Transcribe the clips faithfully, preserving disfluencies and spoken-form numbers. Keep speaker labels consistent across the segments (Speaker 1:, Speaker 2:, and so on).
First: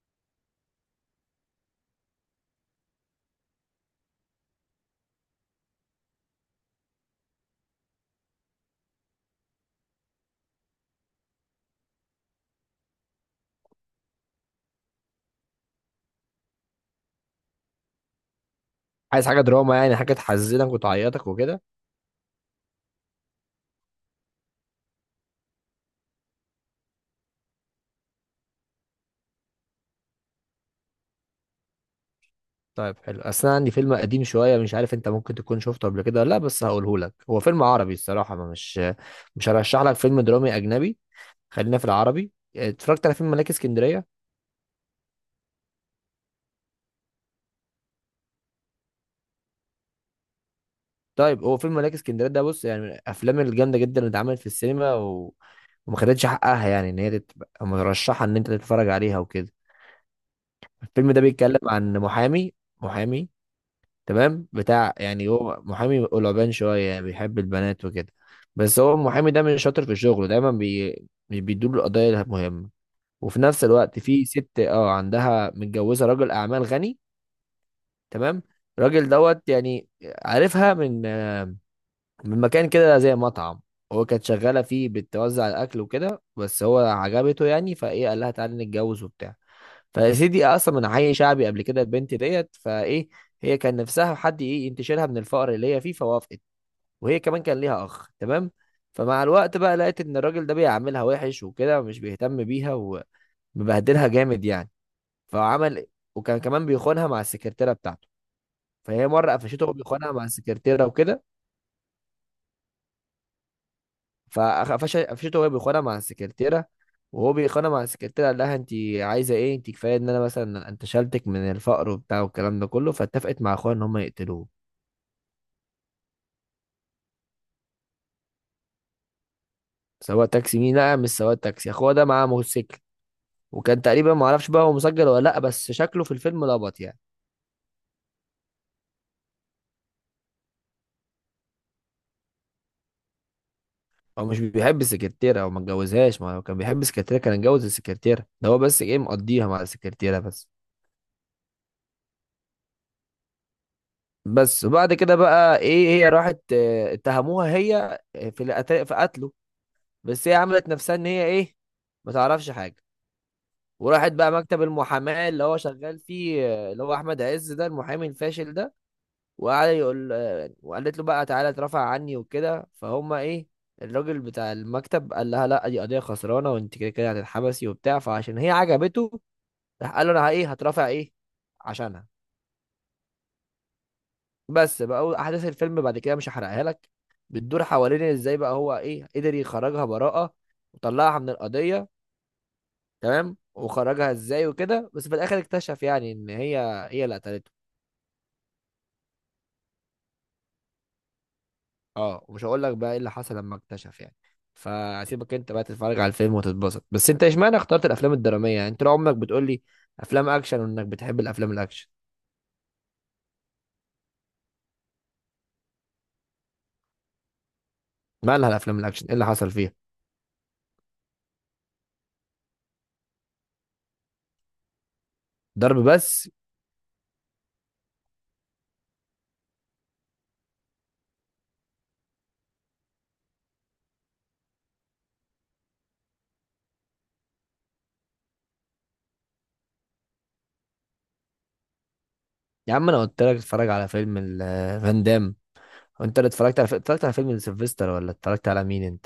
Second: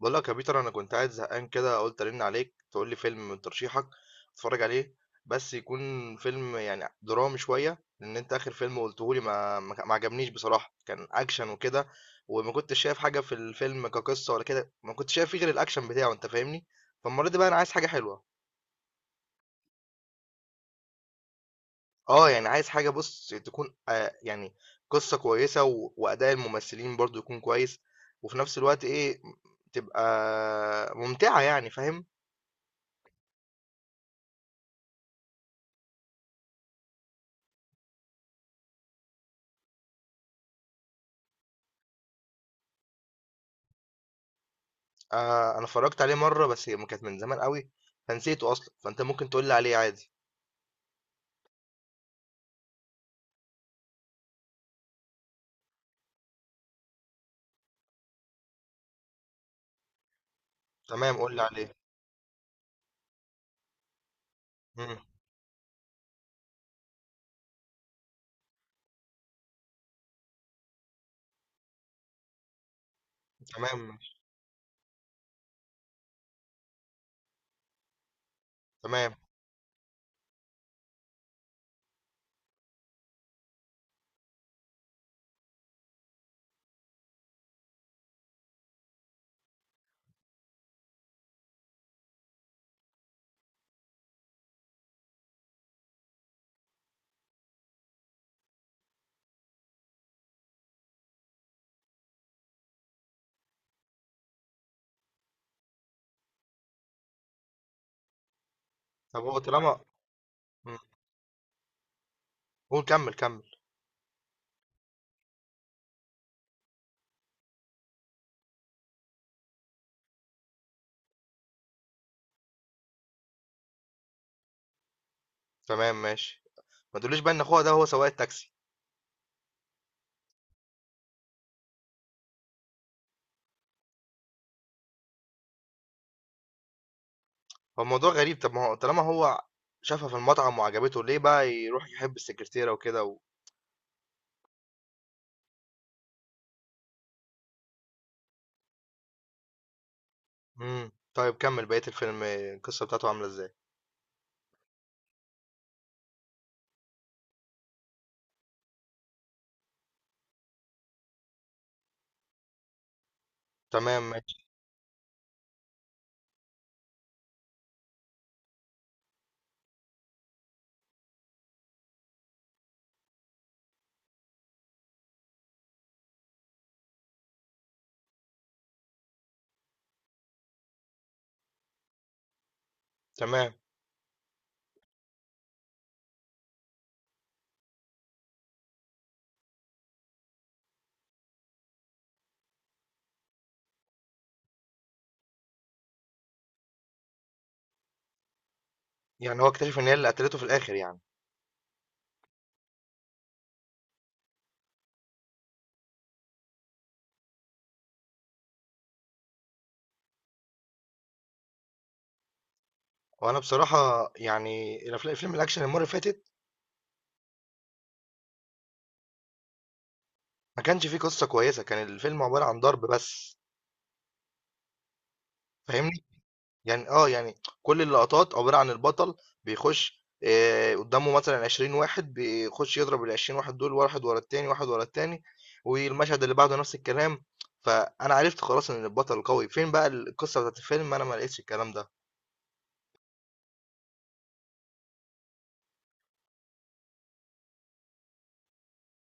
Speaker 1: بقول لك يا بيتر، انا كنت قاعد زهقان كده، قلت ارن عليك تقول لي فيلم من ترشيحك اتفرج عليه. بس يكون فيلم يعني درامي شويه، لان انت اخر فيلم قلته لي ما ما ما عجبنيش بصراحه. كان اكشن وكده، وما كنتش شايف حاجه في الفيلم كقصه ولا كده، ما كنتش شايف فيه غير الاكشن بتاعه. انت فاهمني؟ فالمره دي بقى انا عايز حاجه حلوه.
Speaker 2: عايز حاجة دراما؟ يعني حاجة تحزنك وتعيطك وكده؟
Speaker 1: اه يعني عايز حاجه، بص تكون آه يعني قصه كويسه و... واداء الممثلين برضو يكون كويس، وفي نفس الوقت ايه، تبقى ممتعه يعني، فاهم؟
Speaker 2: طيب، حلو. اصل انا عندي فيلم قديم شوية، مش عارف انت ممكن تكون شفته قبل كده ولا لا، بس هقوله لك. هو فيلم عربي الصراحة، ما مش مش هرشح لك فيلم درامي اجنبي. خلينا في العربي. اتفرجت على فيلم ملاك اسكندرية؟
Speaker 1: آه، انا اتفرجت عليه مره، بس هي كانت من زمان قوي فنسيته اصلا، فانت ممكن تقول لي عليه عادي.
Speaker 2: طيب، هو فيلم ملاك اسكندرية ده، بص، يعني من الافلام الجامدة جدا اللي اتعملت في السينما، و... وما خدتش حقها، يعني ان هي تبقى مرشحة ان انت تتفرج عليها وكده. الفيلم
Speaker 1: تمام،
Speaker 2: ده
Speaker 1: قول لي
Speaker 2: بيتكلم
Speaker 1: عليه.
Speaker 2: عن محامي. محامي تمام، بتاع،
Speaker 1: مم.
Speaker 2: يعني هو محامي قلبان شوية، بيحب البنات وكده. بس هو المحامي ده مش شاطر في شغله، دايما بي... مش بيدور القضايا المهمة. وفي نفس
Speaker 1: تمام
Speaker 2: الوقت
Speaker 1: ماشي.
Speaker 2: في ست، اه، عندها، متجوزة راجل أعمال غني. تمام. الراجل
Speaker 1: تمام.
Speaker 2: دوت يعني. عارفها من آه، من مكان كده زي مطعم. هو كانت شغالة فيه بتوزع الأكل وكده، بس هو عجبته يعني، فإيه، قال لها تعالي نتجوز وبتاع. فيا سيدي، اصلا من حي شعبي قبل كده البنت ديت، فايه، هي كان نفسها حد ايه ينتشلها من الفقر اللي هي فيه، فوافقت. وهي كمان كان ليها اخ، تمام. فمع الوقت بقى لقيت ان الراجل ده بيعاملها وحش وكده، ومش بيهتم بيها، ومبهدلها جامد يعني. فعمل، وكان كمان بيخونها مع السكرتيره بتاعته. فهي
Speaker 1: طب
Speaker 2: مره
Speaker 1: هو
Speaker 2: قفشته
Speaker 1: طالما...
Speaker 2: وبيخونها مع
Speaker 1: مم.
Speaker 2: السكرتيره وكده.
Speaker 1: قول، كمل كمل.
Speaker 2: فقفشته وهي بيخانق مع السكرتيره. وهو بيخانق مع السكرتيره قال لها انت عايزه ايه، انت كفايه ان انا مثلا انتشلتك من الفقر وبتاع والكلام ده كله. فاتفقت مع اخوها ان هم يقتلوه.
Speaker 1: تمام ماشي. ما تقوليش بقى ان اخوها ده هو سواق التاكسي.
Speaker 2: سواق تاكسي مين؟ لا، مش سواق تاكسي. اخوها ده معاه موتوسيكل. وكان تقريبا، ما اعرفش بقى هو مسجل ولا لا، بس شكله في الفيلم لبط يعني.
Speaker 1: هو الموضوع غريب، طب ما هو طالما هو شافها في المطعم وعجبته، ليه بقى يروح يحب السكرتيره وكده و...
Speaker 2: هو مش بيحب السكرتيره، هو ما اتجوزهاش. ما هو كان بيحب السكرتيره كان اتجوز السكرتيره ده. هو بس ايه، مقضيها مع السكرتيره بس.
Speaker 1: مم. طيب كمل بقيه الفيلم، القصه بتاعته عامله ازاي؟
Speaker 2: بس وبعد كده بقى ايه، هي راحت، اه، اتهموها هي في القت- في قتله بس هي عملت نفسها ان هي ايه، ما تعرفش حاجه.
Speaker 1: تمام
Speaker 2: وراحت بقى
Speaker 1: ماشي.
Speaker 2: مكتب المحاماه اللي هو شغال فيه، آه، اللي هو احمد عز ده، المحامي الفاشل ده. وقعد يقول، آه، وقالت له بقى تعالى اترفع عني وكده، فهم ايه، الراجل بتاع المكتب قال لها لا، دي قضيه خسرانه وانت كده كده هتتحبسي وبتاع. فعشان هي عجبته راح قال له انا ايه، هترفع ايه عشانها.
Speaker 1: تمام،
Speaker 2: بس بقى احداث الفيلم بعد كده مش هحرقها لك. بتدور حوالين ازاي بقى هو ايه قدر يخرجها براءه، وطلعها من القضيه. تمام. وخرجها ازاي وكده، بس في الاخر اكتشف يعني ان هي، هي اللي قتلته.
Speaker 1: يعني هو اكتشف ان هي اللي قتلته في الاخر يعني.
Speaker 2: اه، ومش هقول لك بقى ايه اللي حصل لما اكتشف يعني. فسيبك انت بقى تتفرج على الفيلم وتتبسط. بس انت اشمعنى اخترت الافلام الدراميه يعني؟ انت لو عمرك بتقول لي افلام اكشن وانك بتحب الافلام الاكشن.
Speaker 1: وانا بصراحه يعني الأفلام- الفيلم الاكشن المره اللي فاتت
Speaker 2: مالها الافلام الاكشن؟ ايه اللي حصل فيها؟
Speaker 1: ما كانش فيه قصة كويسة، كان الفيلم عبارة عن ضرب بس،
Speaker 2: ضرب
Speaker 1: فاهمني؟
Speaker 2: بس؟
Speaker 1: يعني اه يعني كل اللقطات عبارة عن البطل، بيخش آه، قدامه مثلا عشرين واحد، بيخش يضرب ال عشرين واحد دول، واحد ورا التاني واحد ورا التاني، والمشهد اللي بعده نفس الكلام. فانا عرفت خلاص ان البطل قوي، فين بقى القصة بتاعت الفيلم؟ انا ما لقيتش الكلام ده.
Speaker 2: يا عم، انا قلت لك اتفرج على فيلم ال- فان دام. انت اللي اتفرجت على اتفرجت على فيلم سيلفستر، ولا اتفرجت على مين انت؟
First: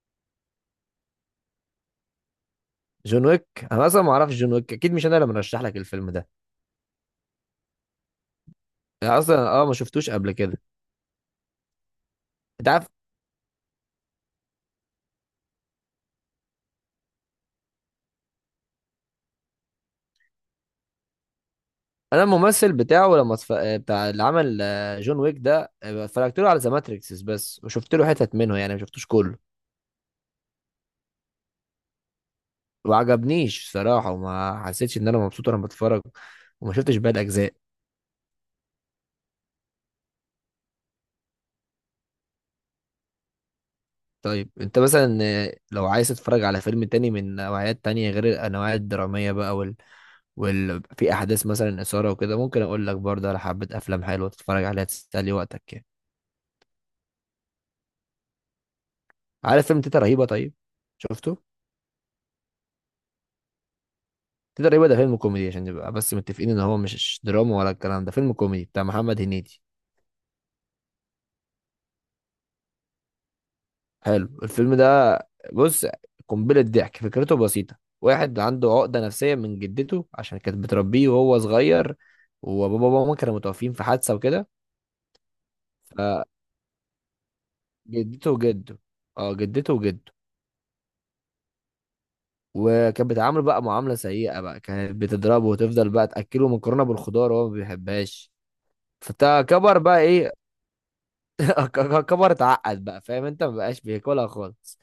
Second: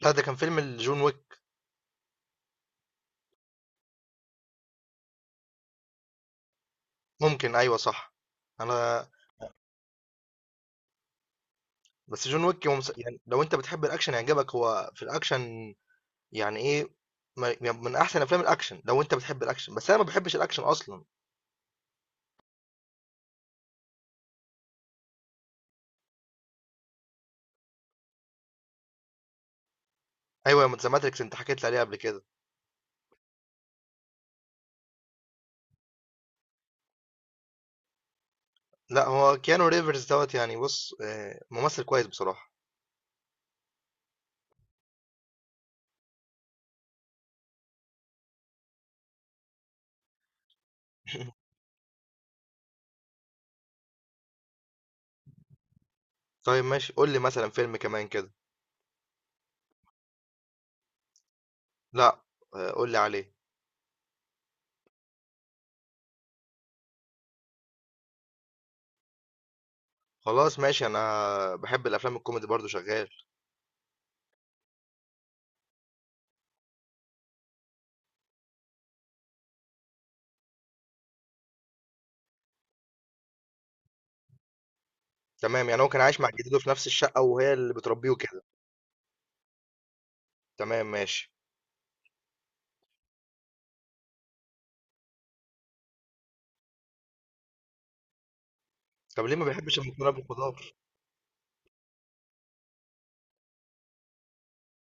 Speaker 1: لا، ده كان فيلم جون ويك.
Speaker 2: جون ويك؟ انا اصلا ما اعرفش جون ويك، اكيد مش انا اللي مرشح لك الفيلم ده.
Speaker 1: ممكن، ايوه صح. انا...
Speaker 2: انا اصلا، اه، ما شفتوش قبل كده.
Speaker 1: بس جون ويك
Speaker 2: انت
Speaker 1: هو
Speaker 2: عارف،
Speaker 1: مس- يعني لو انت بتحب الاكشن هيعجبك، هو في الاكشن يعني إيه، ما يعني من أحسن أفلام الأكشن لو أنت بتحب الأكشن، بس أنا ما باحبش الأكشن أصلًا.
Speaker 2: انا الممثل بتاعه لما اتف... آه، بتاع، اللي عمل، آه، جون ويك ده، آه، اتفرجت له على ذا ماتريكس بس، وشفت له حتت منه يعني، ما شفتوش كله.
Speaker 1: أيوه، ما The Matrix أنت حكيت لي عليه قبل كده.
Speaker 2: وعجبنيش صراحة، وما حسيتش ان انا مبسوط وانا بتفرج، وما شفتش باقي الاجزاء.
Speaker 1: لأ هو Keanu Reeves دوّة، يعني بُص آآ ممثل كويس بصراحة.
Speaker 2: طيب انت مثلا، آه، لو عايز تتفرج على فيلم تاني من نوعيات تانية غير النوعيات الدرامية بقى، وال... وال... في احداث مثلا اثارة وكده، ممكن اقول لك برضه على حبة افلام حلوة تتفرج عليها تسلي وقتك يعني.
Speaker 1: طيب ماشي، قُل لي مثلًا فيلم كمان كده.
Speaker 2: عارف فيلم تيتا رهيبة؟ طيب، شفته؟
Speaker 1: لأ. آآ قُل لي عليه.
Speaker 2: تقدر يبقى ده فيلم كوميدي، عشان نبقى بس متفقين ان هو مش دراما ولا الكلام ده. فيلم كوميدي بتاع محمد هنيدي.
Speaker 1: خلاص ماشي، أنا باحب الأفلام الكوميدي برضه شغال.
Speaker 2: حلو الفيلم ده. بص، قنبلة ضحك. فكرته بسيطة، واحد عنده عقدة نفسية من جدته عشان كانت بتربيه وهو صغير، وبابا وماما كانوا متوفين في حادثة وكده.
Speaker 1: تمام، يعني هو كان عايش مع جدته في نفس الشقة وهي اللي بتربيه
Speaker 2: فجدته
Speaker 1: وكده.
Speaker 2: وجده، اه، جدته وجده.
Speaker 1: تمام ماشي.
Speaker 2: وكانت بتعامله بقى معاملة سيئة، بقى كانت بتضربه، وتفضل بقى تأكله مكرونة بالخضار، وهو ما بيحبهاش.
Speaker 1: طب ليه ما
Speaker 2: فكبر
Speaker 1: بيحبش
Speaker 2: بقى
Speaker 1: المكرونة
Speaker 2: ايه،
Speaker 1: بالخضار؟
Speaker 2: كبر اتعقد بقى، فاهم انت، ما بقاش بياكلها خالص.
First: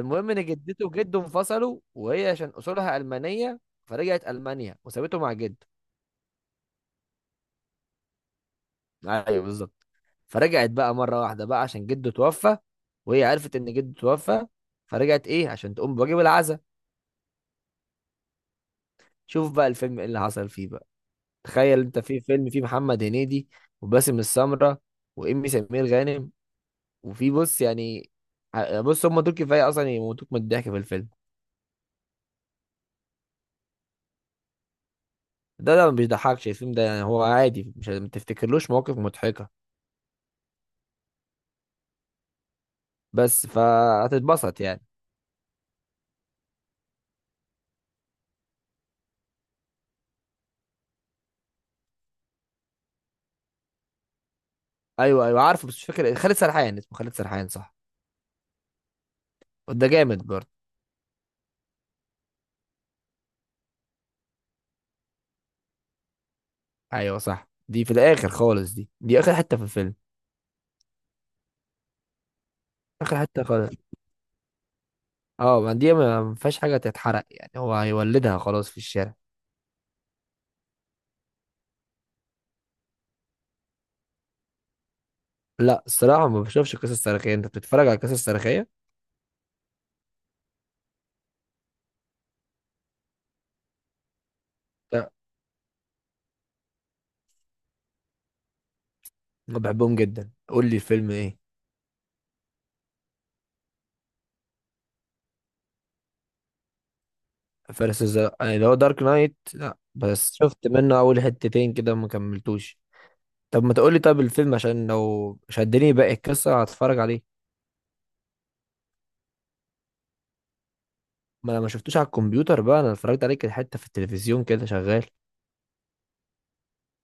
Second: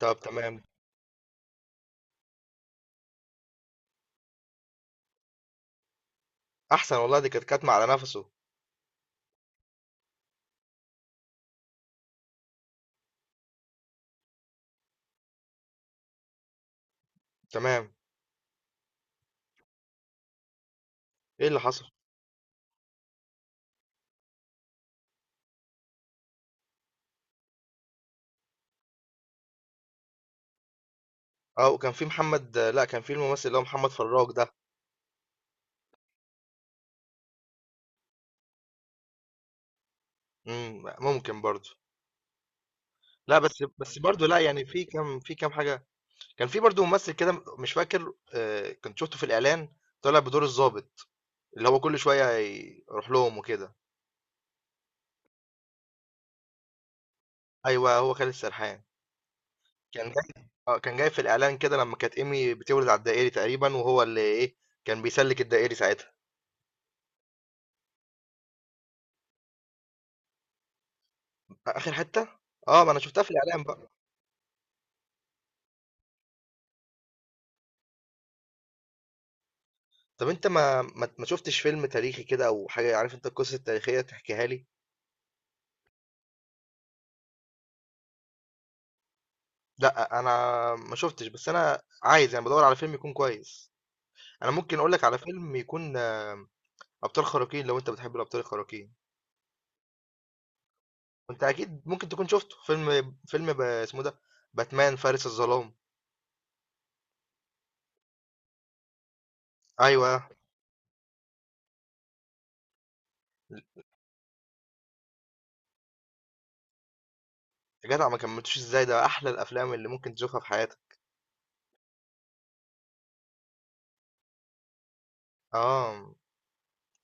Speaker 1: طب
Speaker 2: ان
Speaker 1: تمام.
Speaker 2: جدته وجده انفصلوا، وهي عشان اصولها المانيه، فرجعت المانيا وسابته مع جده.
Speaker 1: أحسن والله، دي كانت كاتمة على نَفَسه.
Speaker 2: ايوه بالظبط. فرجعت بقى مره واحده بقى عشان جده توفى، وهي عرفت ان جده توفى، فرجعت ايه عشان تقوم بواجب العزاء.
Speaker 1: تمام.
Speaker 2: شوف بقى الفيلم ايه اللي حصل فيه بقى.
Speaker 1: إيه اللي
Speaker 2: تخيل
Speaker 1: حصل؟
Speaker 2: انت في فيلم فيه محمد هنيدي، وباسم السمره، وامي سمير غانم. وفي بص يعني، ع- بص هم دول كفايه اصلا يموتوك من الضحك في الفيلم.
Speaker 1: آه، وكان في محمد... لأ، كان في الممثل اللي هو محمد فراج ده.
Speaker 2: ده ده ما بيضحكش الفيلم ده، يعني هو عادي، مش ما تفتكرلوش مواقف مضحكه
Speaker 1: إمم، ممكن برضه. لأ،
Speaker 2: بس
Speaker 1: بس بس برضه لأ،
Speaker 2: فهتتبسط
Speaker 1: يعني
Speaker 2: يعني.
Speaker 1: في كام في كام حاجة. كان في برضه ممثل كده، م مش فاكر، آآ، كنت شُفته في الإعلان طالع بدور الضابط، اللي هو كل شوية يروح لهم وكده.
Speaker 2: ايوه ايوه عارفه، بس مش فاكر إيه. خالد سرحان، اسمه خالد سرحان صح؟
Speaker 1: أيوه، هو خالد سرحان.
Speaker 2: ده
Speaker 1: كان
Speaker 2: جامد برضه.
Speaker 1: جاي آه، كان جاي في الإعلان كده لمّا كانت إيمي بتولد على الدائري تقريبًا، وهو اللي إيه، كان بيسلِّك الدائري ساعتها.
Speaker 2: ايوه صح، دي في الاخر خالص، دي دي اخر حته في الفيلم.
Speaker 1: أ آخر حتّة؟ آه، ما أنا
Speaker 2: اخر
Speaker 1: شُفتها في
Speaker 2: حته
Speaker 1: الإعلان
Speaker 2: خالص.
Speaker 1: بقى.
Speaker 2: اه، ما دي ما ما فيهاش حاجه تتحرق يعني، هو هيولدها خلاص في الشارع.
Speaker 1: طَب أنت ما ما ما شُفتش فيلم تاريخي كده أو حاجة؟ عارف أنت القصص التاريخية تحكيها لي؟
Speaker 2: لا، الصراحه ما بشوفش قصص تاريخيه. انت بتتفرج على قصص تاريخيه؟
Speaker 1: لأ، أنا ما شُفتش، بس أنا عايز يعني بادوّر على فيلم يكون كويس. أنا ممكن أقول لك
Speaker 2: لا،
Speaker 1: على فيلم يكون آه، أبطال خارقين لو أنت بتحب الأبطال الخارقين،
Speaker 2: ما بحبهم جدا، قول لي الفيلم ايه.
Speaker 1: وأنت أكيد ممكن تكون شُفته، فيلم فيلم ب اسمه ده، باتمان فارس الظلام.
Speaker 2: فارس الزرق يعني اللي هو دارك نايت؟ لا،
Speaker 1: أيوه،
Speaker 2: بس شفت منه اول حتتين كده ما كملتوش. طب ما تقولي، طب الفيلم، عشان لو شدني باقي القصه هتفرج عليه.
Speaker 1: يا جدع ما كمّلتوش إزاي؟ ده أحلى الأفلام اللي ممكن تشوفها في حياتك.
Speaker 2: ما انا ما شفتوش على الكمبيوتر بقى، انا اتفرجت عليك حته في التلفزيون كده شغال.
Speaker 1: آه،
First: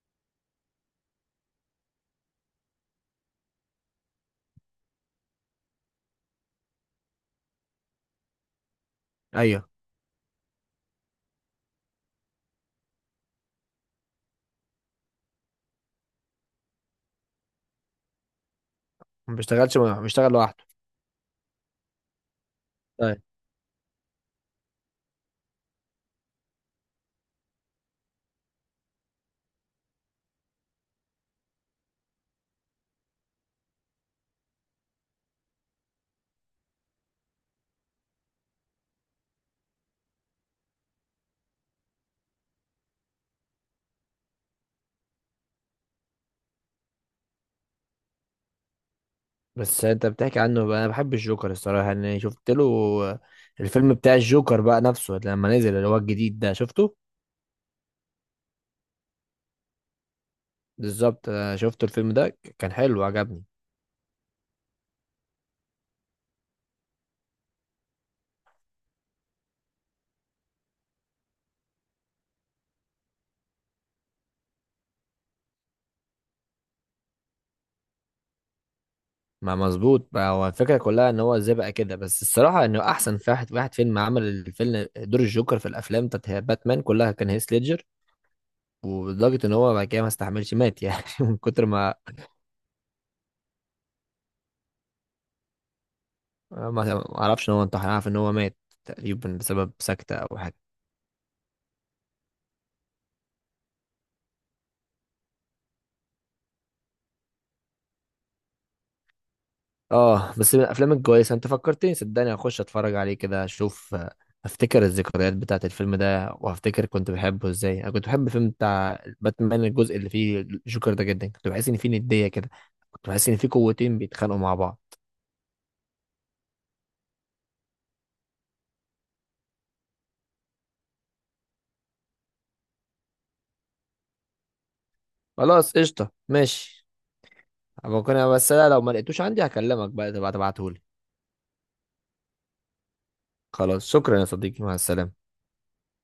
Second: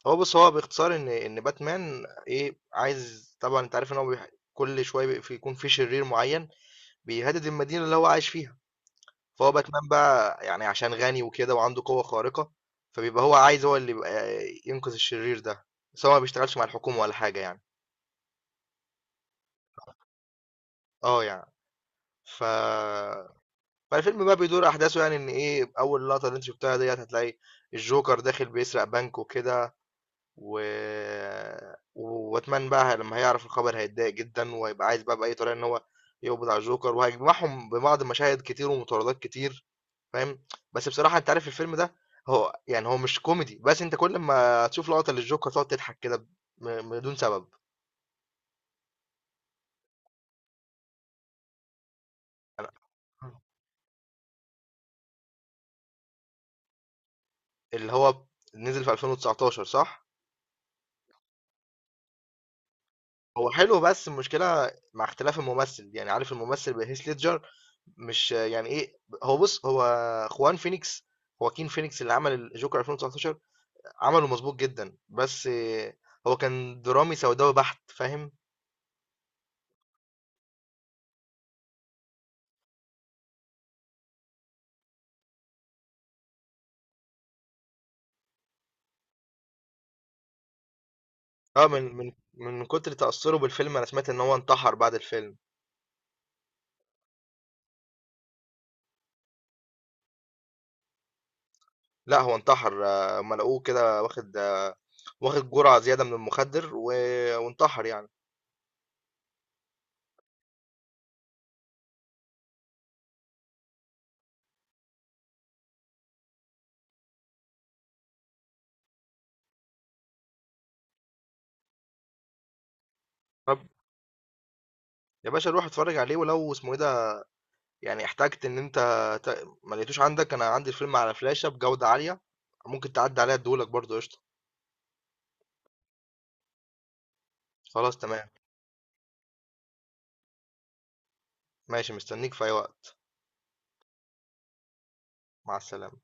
Speaker 1: هو بُص، هو باختصار إن إن باتمان إيه، عايز طبعًا أنت عارف إن هو بيح كل شوية بي في يكون في شرير معيّن بيهدد المدينة اللي هو عايش فيها. فهو
Speaker 2: ايوه،
Speaker 1: باتمان بقى يعني عشان غني وكده وعنده قوة خارقة، فبيبقى هو عايز، هو اللي يبقى ينقذ الشرير ده. بس هو ما بيشتغلش مع الحكومة ولا حاجة يعني.
Speaker 2: ما بيشتغلش، ما بيشتغل لوحده.
Speaker 1: اه يعني ف
Speaker 2: طيب.
Speaker 1: فالفيلم بقى بيدور احداثه، يعني ان ايه اول لقطة اللي انت شفتها ديت هتلاقي الجوكر داخل بيسرق بنك وكده، و وباتمان بقى لما هيعرف الخبر هيتضايق جدا، وهيبقى عايز بقى بأي طريقة ان هو يقبض على الجوكر، وهيجمعهم ببعض مشاهد كتير ومطاردات كتير، فاهم؟ بس بصراحة أنت عارف الفيلم ده هو يعني هو مش كوميدي، بس أنت كل ما تشوف لقطة للجوكر تقعد تضحك كده ب م بدون سبب.
Speaker 2: بس انت بتحكي عنه بقى، انا بحب الجوكر الصراحه، انا شفت
Speaker 1: أنا
Speaker 2: له الفيلم بتاع الجوكر بقى نفسه لما نزل، اللي هو الجديد ده شفته.
Speaker 1: اللي هو نزل في ألفين وتسعتاشر صح؟
Speaker 2: بالظبط، أنا شفت الفيلم ده ك- كان حلو عجبني.
Speaker 1: هو حلو، بس المشكلة مع اختلاف الممثل، يعني عارف الممثل بهيث ليدجر مش يعني إيه، هو بُص هو خوان فينيكس، خواكين فينيكس اللي عمل الجوكر ألفين وتسعتاشر عمله مضبوط جدًا، بس هو كان درامي سوداوي بحت، فاهم؟
Speaker 2: ما مظبوط بقى، هو الفكره كلها ان هو ازاي بقى كده، بس الصراحه انه احسن واحد واحد فيلم عمل الفيلم دور الجوكر في الافلام بتاعت باتمان كلها كان هيث ليدجر. ولدرجه ان هو بعد كده ما استحملش مات يعني من كتر
Speaker 1: آه، من
Speaker 2: ما،
Speaker 1: من من كتر تأثّره بالفيلم أنا سمعت إن هو انتحر بعد الفيلم.
Speaker 2: ما ما اعرفش ان هو انتحر، عارف ان هو مات تقريبا بسبب سكتة او حاجة.
Speaker 1: لأ هو انتحر، هُم لقوه كده واخد آه، واخد جرعة زيادة من المخدر و وانتحر يعني.
Speaker 2: اه، بس من الافلام الكويسة، انت فكرتني، صدقني هخش اتفرج عليه كده اشوف، آه، هفتكر الذكريات بتاعت الفيلم ده، وهفتكر كنت بحبه ازاي. انا كنت بحب الفيلم بتاع باتمان الجزء اللي فيه جوكر ده جدا، كنت بحس ان فيه ندية كده، كنت بحس ان فيه
Speaker 1: طب
Speaker 2: قوتين بيتخانقوا مع بعض.
Speaker 1: يا باشا روح اتفرّج عليه. ولو اسمه إيه ده، يعني احتجت إن أنت ت ما لقيتوش عندك، أنا عندي الفيلم على فلاشة بجودة عالية، ممكن تعدّي عليّا ادّيه لك برضه قشطة.
Speaker 2: خلاص قشطة ماشي.
Speaker 1: خلاص
Speaker 2: ممكن
Speaker 1: تمام.
Speaker 2: بس أنا لو ما لقيتوش عندي هكلمك بقى تبقى تبعتهولي.
Speaker 1: ماشي، مستنيك في أي وقت.
Speaker 2: خلاص شكرا يا صديقي، مع السلامة.
Speaker 1: مع السلامة.